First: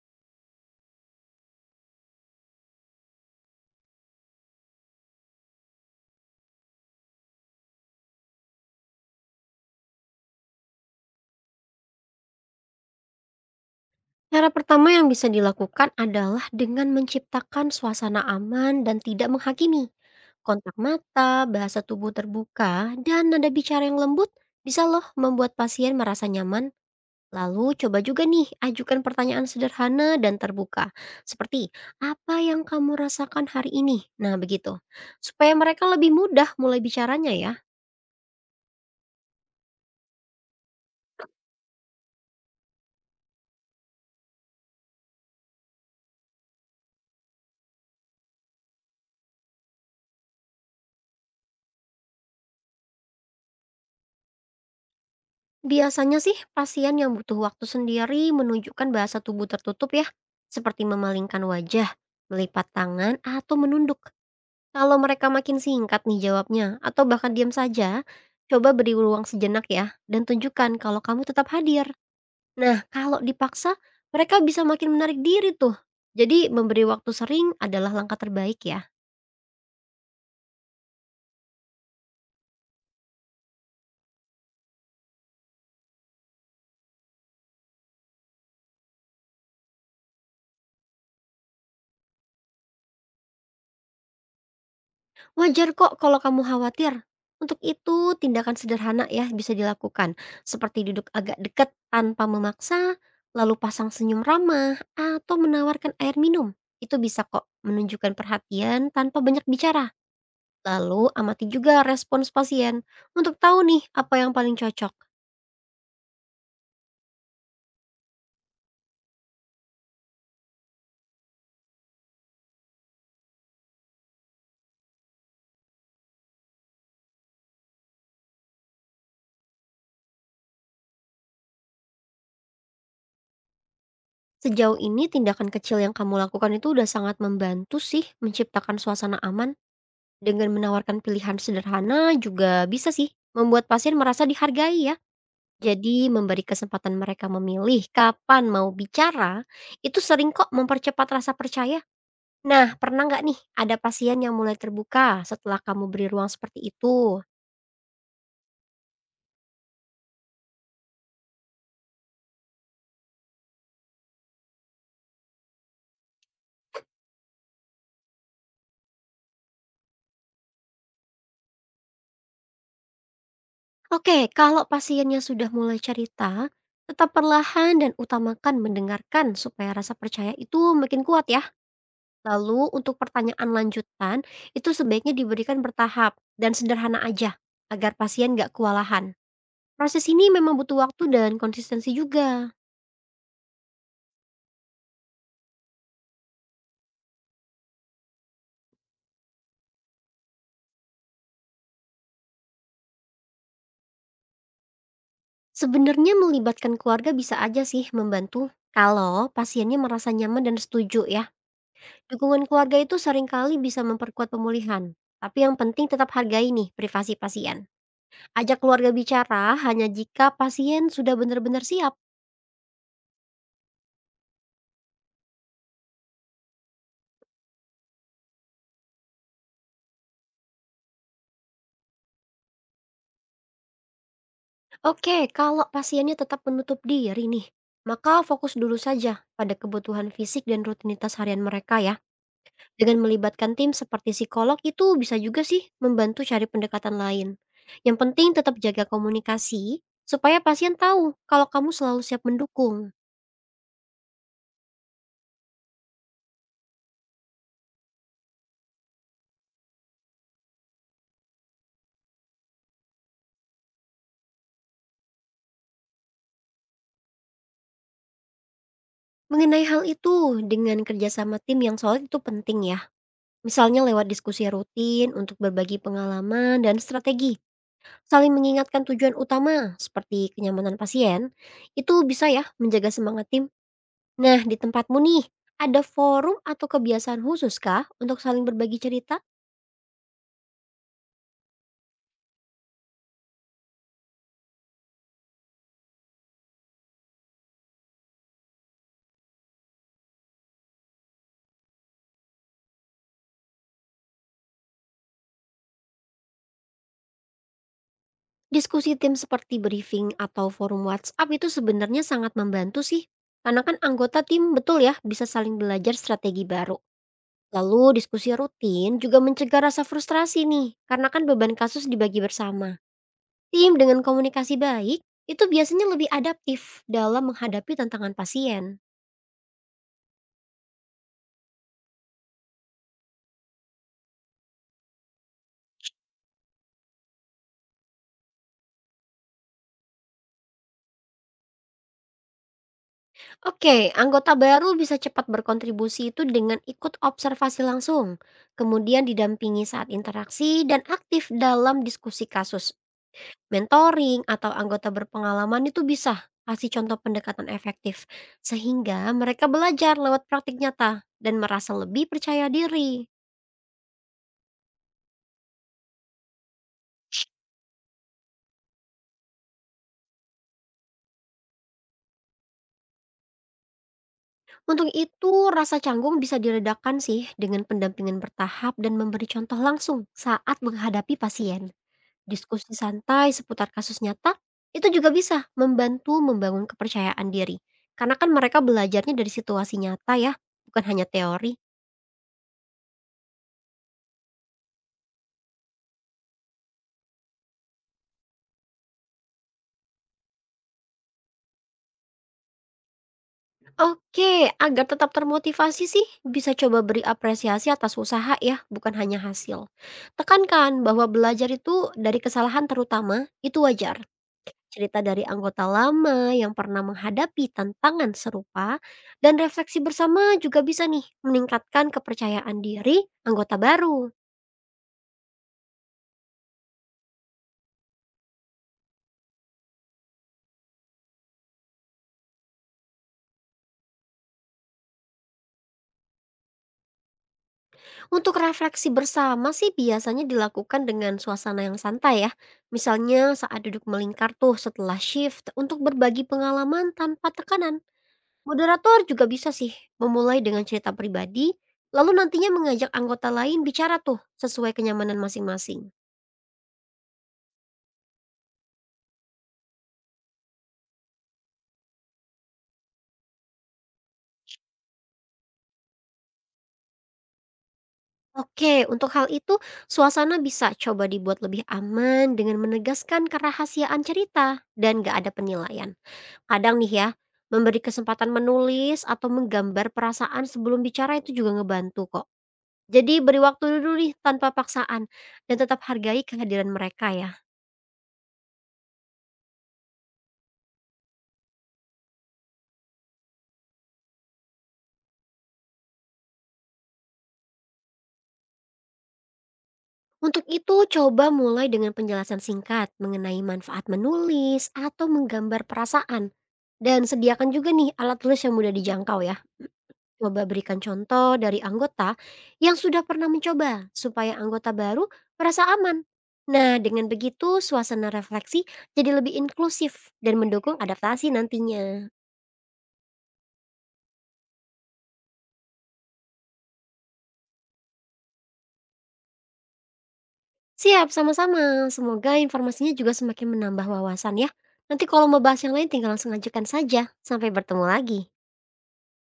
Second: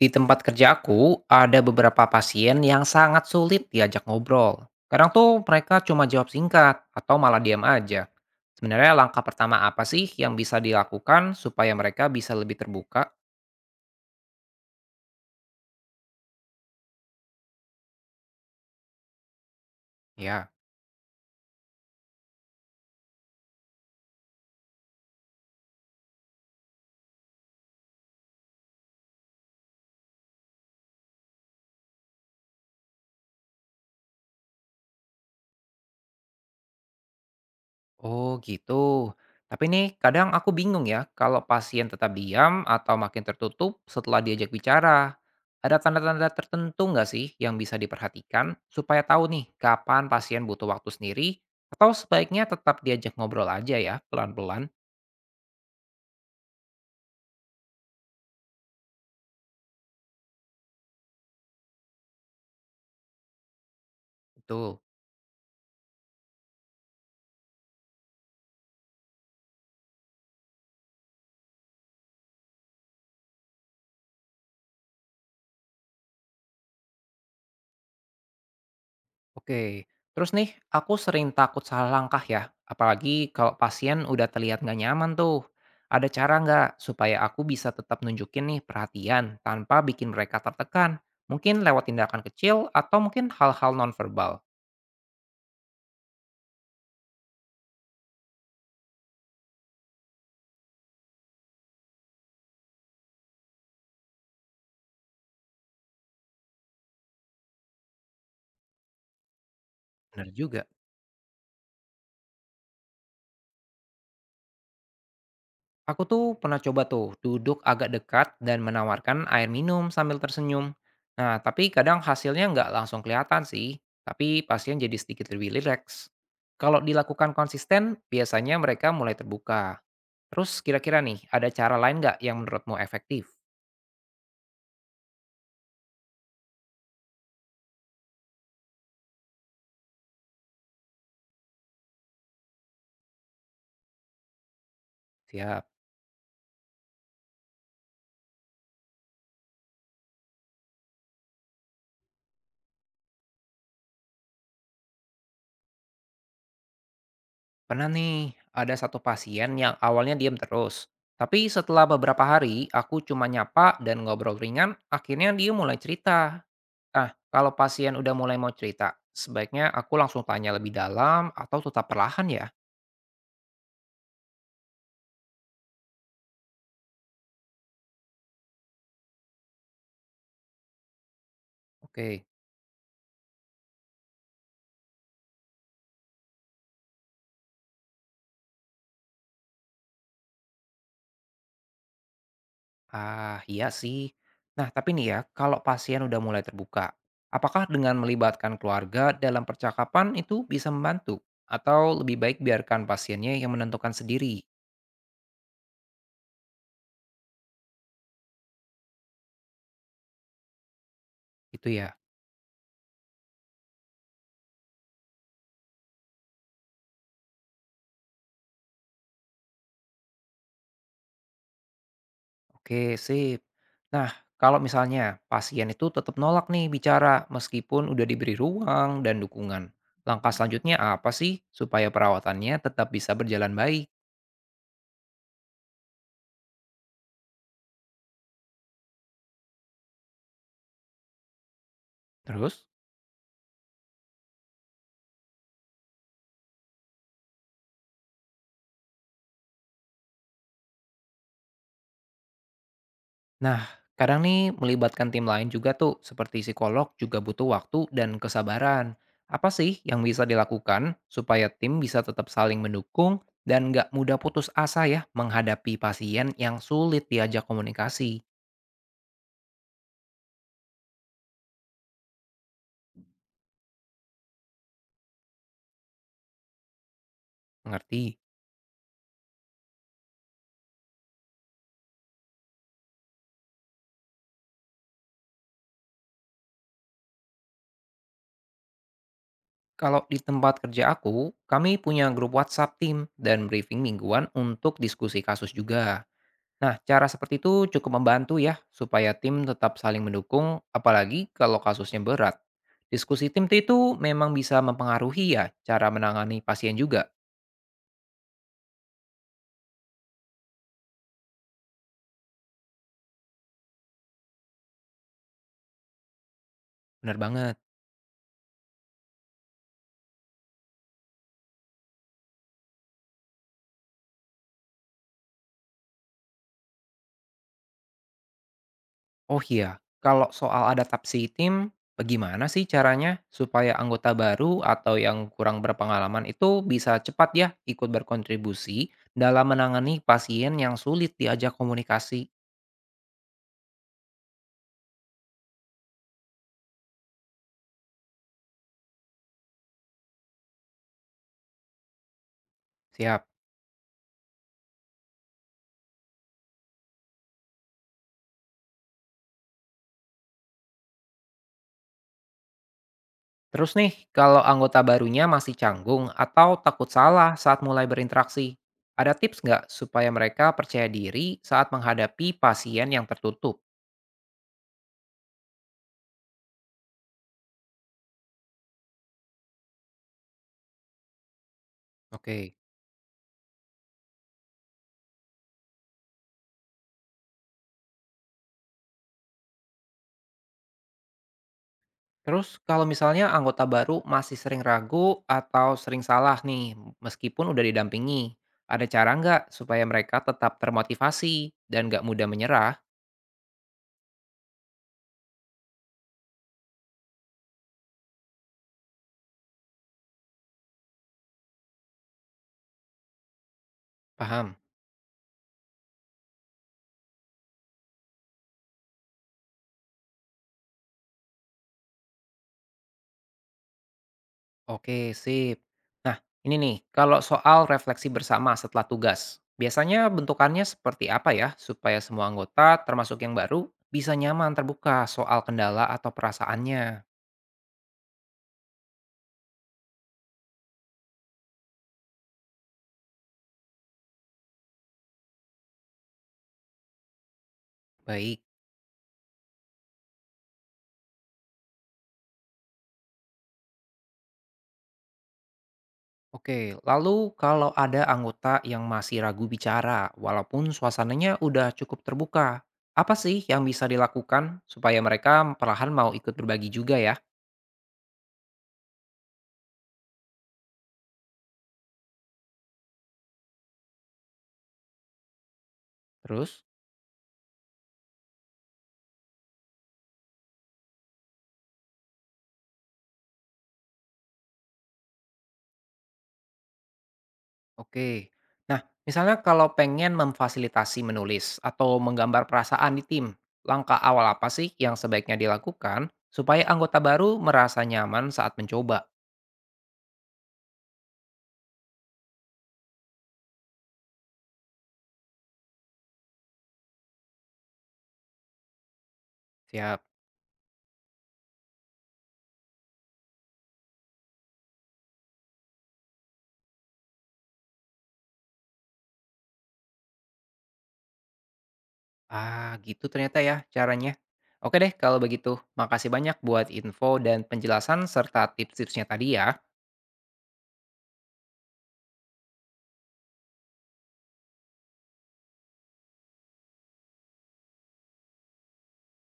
Di tempat kerjaku, ada beberapa pasien yang sangat sulit diajak ngobrol. Kadang tuh mereka cuma jawab singkat atau malah diam aja. Sebenarnya langkah pertama apa sih yang bisa dilakukan supaya mereka bisa lebih terbuka? Cara pertama yang bisa dilakukan adalah dengan menciptakan suasana aman dan tidak menghakimi. Ya. Kontak mata, bahasa tubuh terbuka, dan nada bicara yang lembut bisa loh membuat pasien merasa nyaman. Lalu coba juga nih ajukan pertanyaan sederhana dan terbuka. Seperti, apa yang kamu rasakan hari ini? Nah begitu. Supaya mereka lebih mudah mulai bicaranya ya. Oh gitu. Tapi nih kadang aku bingung ya kalau pasien tetap diam atau makin tertutup setelah diajak bicara. Ada tanda-tanda tertentu nggak sih yang bisa diperhatikan supaya tahu nih kapan pasien butuh waktu sendiri atau sebaiknya tetap diajak ngobrol aja ya pelan-pelan. Biasanya sih pasien yang butuh waktu sendiri menunjukkan bahasa tubuh tertutup ya, seperti memalingkan wajah, melipat tangan, atau menunduk. Itu. Kalau mereka makin singkat nih jawabnya, atau bahkan diam saja, coba beri ruang sejenak ya, dan tunjukkan kalau kamu tetap hadir. Nah, kalau dipaksa, mereka bisa makin menarik diri tuh. Jadi memberi waktu sering adalah langkah terbaik ya. Oke, terus nih aku sering takut salah langkah ya, apalagi kalau pasien udah terlihat nggak nyaman tuh. Ada cara nggak supaya aku bisa tetap nunjukin nih perhatian tanpa bikin mereka tertekan? Mungkin lewat tindakan kecil atau mungkin hal-hal nonverbal. Wajar kok kalau kamu khawatir. Untuk itu, tindakan sederhana ya bisa dilakukan, seperti duduk agak dekat tanpa memaksa, lalu pasang senyum ramah, atau menawarkan air minum. Itu bisa kok menunjukkan perhatian tanpa banyak bicara. Bener juga. Lalu amati juga respons pasien untuk tahu nih apa yang paling cocok. Aku tuh pernah coba tuh duduk agak dekat dan menawarkan air minum sambil tersenyum. Nah, tapi kadang hasilnya nggak langsung kelihatan sih, tapi pasien jadi sedikit lebih rileks. Kalau dilakukan konsisten, biasanya mereka mulai terbuka. Terus kira-kira nih, ada cara lain nggak yang menurutmu efektif? Sejauh ini tindakan kecil yang kamu lakukan itu udah sangat membantu sih menciptakan suasana aman. Dengan menawarkan pilihan sederhana juga bisa sih membuat pasien merasa dihargai ya. Siap. Jadi memberi kesempatan mereka memilih kapan mau bicara, itu sering kok mempercepat rasa percaya. Nah, pernah nggak nih ada pasien yang mulai terbuka setelah kamu beri ruang seperti itu? Pernah nih, ada satu pasien yang awalnya diam terus. Tapi setelah beberapa hari, aku cuma nyapa dan ngobrol ringan, akhirnya dia mulai cerita. Ah, kalau pasien udah mulai mau cerita, sebaiknya aku langsung tanya lebih dalam atau tetap perlahan ya? Oke, kalau pasiennya sudah mulai cerita, tetap perlahan dan utamakan mendengarkan supaya rasa percaya itu makin kuat ya. Oke. Lalu untuk pertanyaan lanjutan, itu sebaiknya diberikan bertahap dan sederhana aja, agar pasien nggak kewalahan. Proses ini memang butuh waktu dan konsistensi juga. Ah, iya sih. Nah, tapi nih ya, kalau pasien udah mulai terbuka, apakah dengan melibatkan keluarga dalam percakapan itu bisa membantu? Atau lebih baik biarkan pasiennya yang menentukan sendiri? Sebenarnya melibatkan keluarga bisa aja sih membantu, kalau pasiennya merasa nyaman dan setuju ya. Gitu ya. Dukungan keluarga itu seringkali bisa memperkuat pemulihan. Tapi yang penting tetap hargai nih privasi pasien. Ajak keluarga bicara hanya jika pasien sudah benar-benar siap. Oke, sip. Nah, kalau misalnya pasien itu tetap nolak nih bicara meskipun udah diberi ruang dan dukungan. Langkah selanjutnya apa sih supaya perawatannya tetap bisa berjalan baik? Oke, kalau pasiennya tetap menutup diri nih, maka fokus dulu saja pada kebutuhan fisik dan rutinitas harian mereka ya. Terus? Dengan melibatkan tim seperti psikolog itu bisa juga sih membantu cari pendekatan lain. Yang penting tetap jaga komunikasi supaya pasien tahu kalau kamu selalu siap mendukung. Nah, kadang nih melibatkan tim lain juga tuh, seperti psikolog juga butuh waktu dan kesabaran. Apa sih yang bisa dilakukan supaya tim bisa tetap saling mendukung dan nggak mudah putus asa ya menghadapi pasien yang sulit diajak komunikasi? Mengenai hal itu, dengan kerjasama tim yang solid itu penting ya. Misalnya lewat diskusi rutin untuk berbagi pengalaman dan strategi. Ngerti? Saling mengingatkan tujuan utama seperti kenyamanan pasien, itu bisa ya menjaga semangat tim. Nah, di tempatmu nih, ada forum atau kebiasaan khusus kah untuk saling berbagi cerita? Kalau di tempat kerja aku, kami punya grup WhatsApp tim dan briefing mingguan untuk diskusi kasus juga. Nah, cara seperti itu cukup membantu ya, supaya tim tetap saling mendukung, apalagi kalau kasusnya berat. Diskusi tim itu memang bisa mempengaruhi ya cara menangani pasien juga. Diskusi tim seperti briefing atau forum WhatsApp itu sebenarnya sangat membantu sih. Karena kan anggota tim betul ya bisa saling belajar strategi baru. Bener banget. Lalu diskusi rutin juga mencegah rasa frustrasi nih. Karena kan beban kasus dibagi bersama. Tim dengan komunikasi baik itu biasanya lebih adaptif dalam menghadapi tantangan pasien. Oh iya, kalau soal adaptasi tim, bagaimana sih caranya supaya anggota baru atau yang kurang berpengalaman itu bisa cepat ya ikut berkontribusi dalam menangani pasien yang sulit diajak komunikasi? Oke, anggota baru bisa cepat berkontribusi itu dengan ikut observasi langsung, kemudian didampingi saat interaksi dan aktif dalam diskusi kasus. Siap. Mentoring atau anggota berpengalaman itu bisa kasih contoh pendekatan efektif sehingga mereka belajar lewat praktik nyata dan merasa lebih percaya diri. Terus nih, kalau anggota barunya masih canggung atau takut salah saat mulai berinteraksi, ada tips nggak supaya mereka percaya diri saat menghadapi pasien yang tertutup? Untuk itu, rasa canggung bisa diredakan sih dengan pendampingan bertahap dan memberi contoh langsung saat menghadapi pasien. Oke. Diskusi santai seputar kasus nyata itu juga bisa membantu membangun kepercayaan diri. Karena kan mereka belajarnya dari situasi nyata ya, bukan hanya teori. Terus kalau misalnya anggota baru masih sering ragu atau sering salah nih, meskipun udah didampingi, ada cara nggak supaya mereka tetap termotivasi dan nggak mudah menyerah? Oke, agar tetap termotivasi sih, bisa coba beri apresiasi atas usaha ya, bukan hanya hasil. Tekankan bahwa belajar itu dari kesalahan terutama itu wajar. Paham? Cerita dari anggota lama yang pernah menghadapi tantangan serupa dan refleksi bersama juga bisa nih meningkatkan kepercayaan diri anggota baru. Oke, sip. Nah, ini nih, kalau soal refleksi bersama setelah tugas, biasanya bentukannya seperti apa ya supaya semua anggota, termasuk yang baru, bisa nyaman terbuka soal kendala atau perasaannya? Untuk refleksi bersama sih biasanya dilakukan dengan suasana yang santai ya. Misalnya saat duduk melingkar tuh setelah shift untuk berbagi pengalaman tanpa tekanan. Baik. Moderator juga bisa sih memulai dengan cerita pribadi, lalu nantinya mengajak anggota lain bicara tuh sesuai kenyamanan masing-masing. Oke, lalu kalau ada anggota yang masih ragu bicara, walaupun suasananya udah cukup terbuka, apa sih yang bisa dilakukan supaya mereka perlahan mau ikut berbagi juga ya? Oke, untuk hal itu suasana bisa coba dibuat lebih aman dengan menegaskan kerahasiaan cerita dan gak ada penilaian. Terus, Kadang nih ya, memberi kesempatan menulis atau menggambar perasaan sebelum bicara itu juga ngebantu kok. Jadi beri waktu dulu nih tanpa paksaan dan tetap hargai kehadiran mereka ya. oke, nah misalnya kalau pengen memfasilitasi menulis atau menggambar perasaan di tim, langkah awal apa sih yang sebaiknya dilakukan supaya anggota baru merasa nyaman saat mencoba? Untuk itu coba mulai dengan penjelasan singkat mengenai manfaat menulis atau menggambar perasaan. Dan sediakan juga nih alat tulis yang mudah dijangkau ya. Siap. Coba berikan contoh dari anggota yang sudah pernah mencoba, supaya anggota baru merasa aman. Nah, dengan begitu suasana refleksi jadi lebih inklusif dan mendukung adaptasi nantinya. Ah, gitu ternyata ya caranya. Oke deh, kalau begitu, makasih banyak buat info dan penjelasan serta tips-tipsnya tadi ya. Siap, sama-sama. Semoga informasinya juga semakin menambah wawasan ya. Nanti kalau mau bahas yang lain tinggal langsung ajukan saja. Sampai bertemu lagi.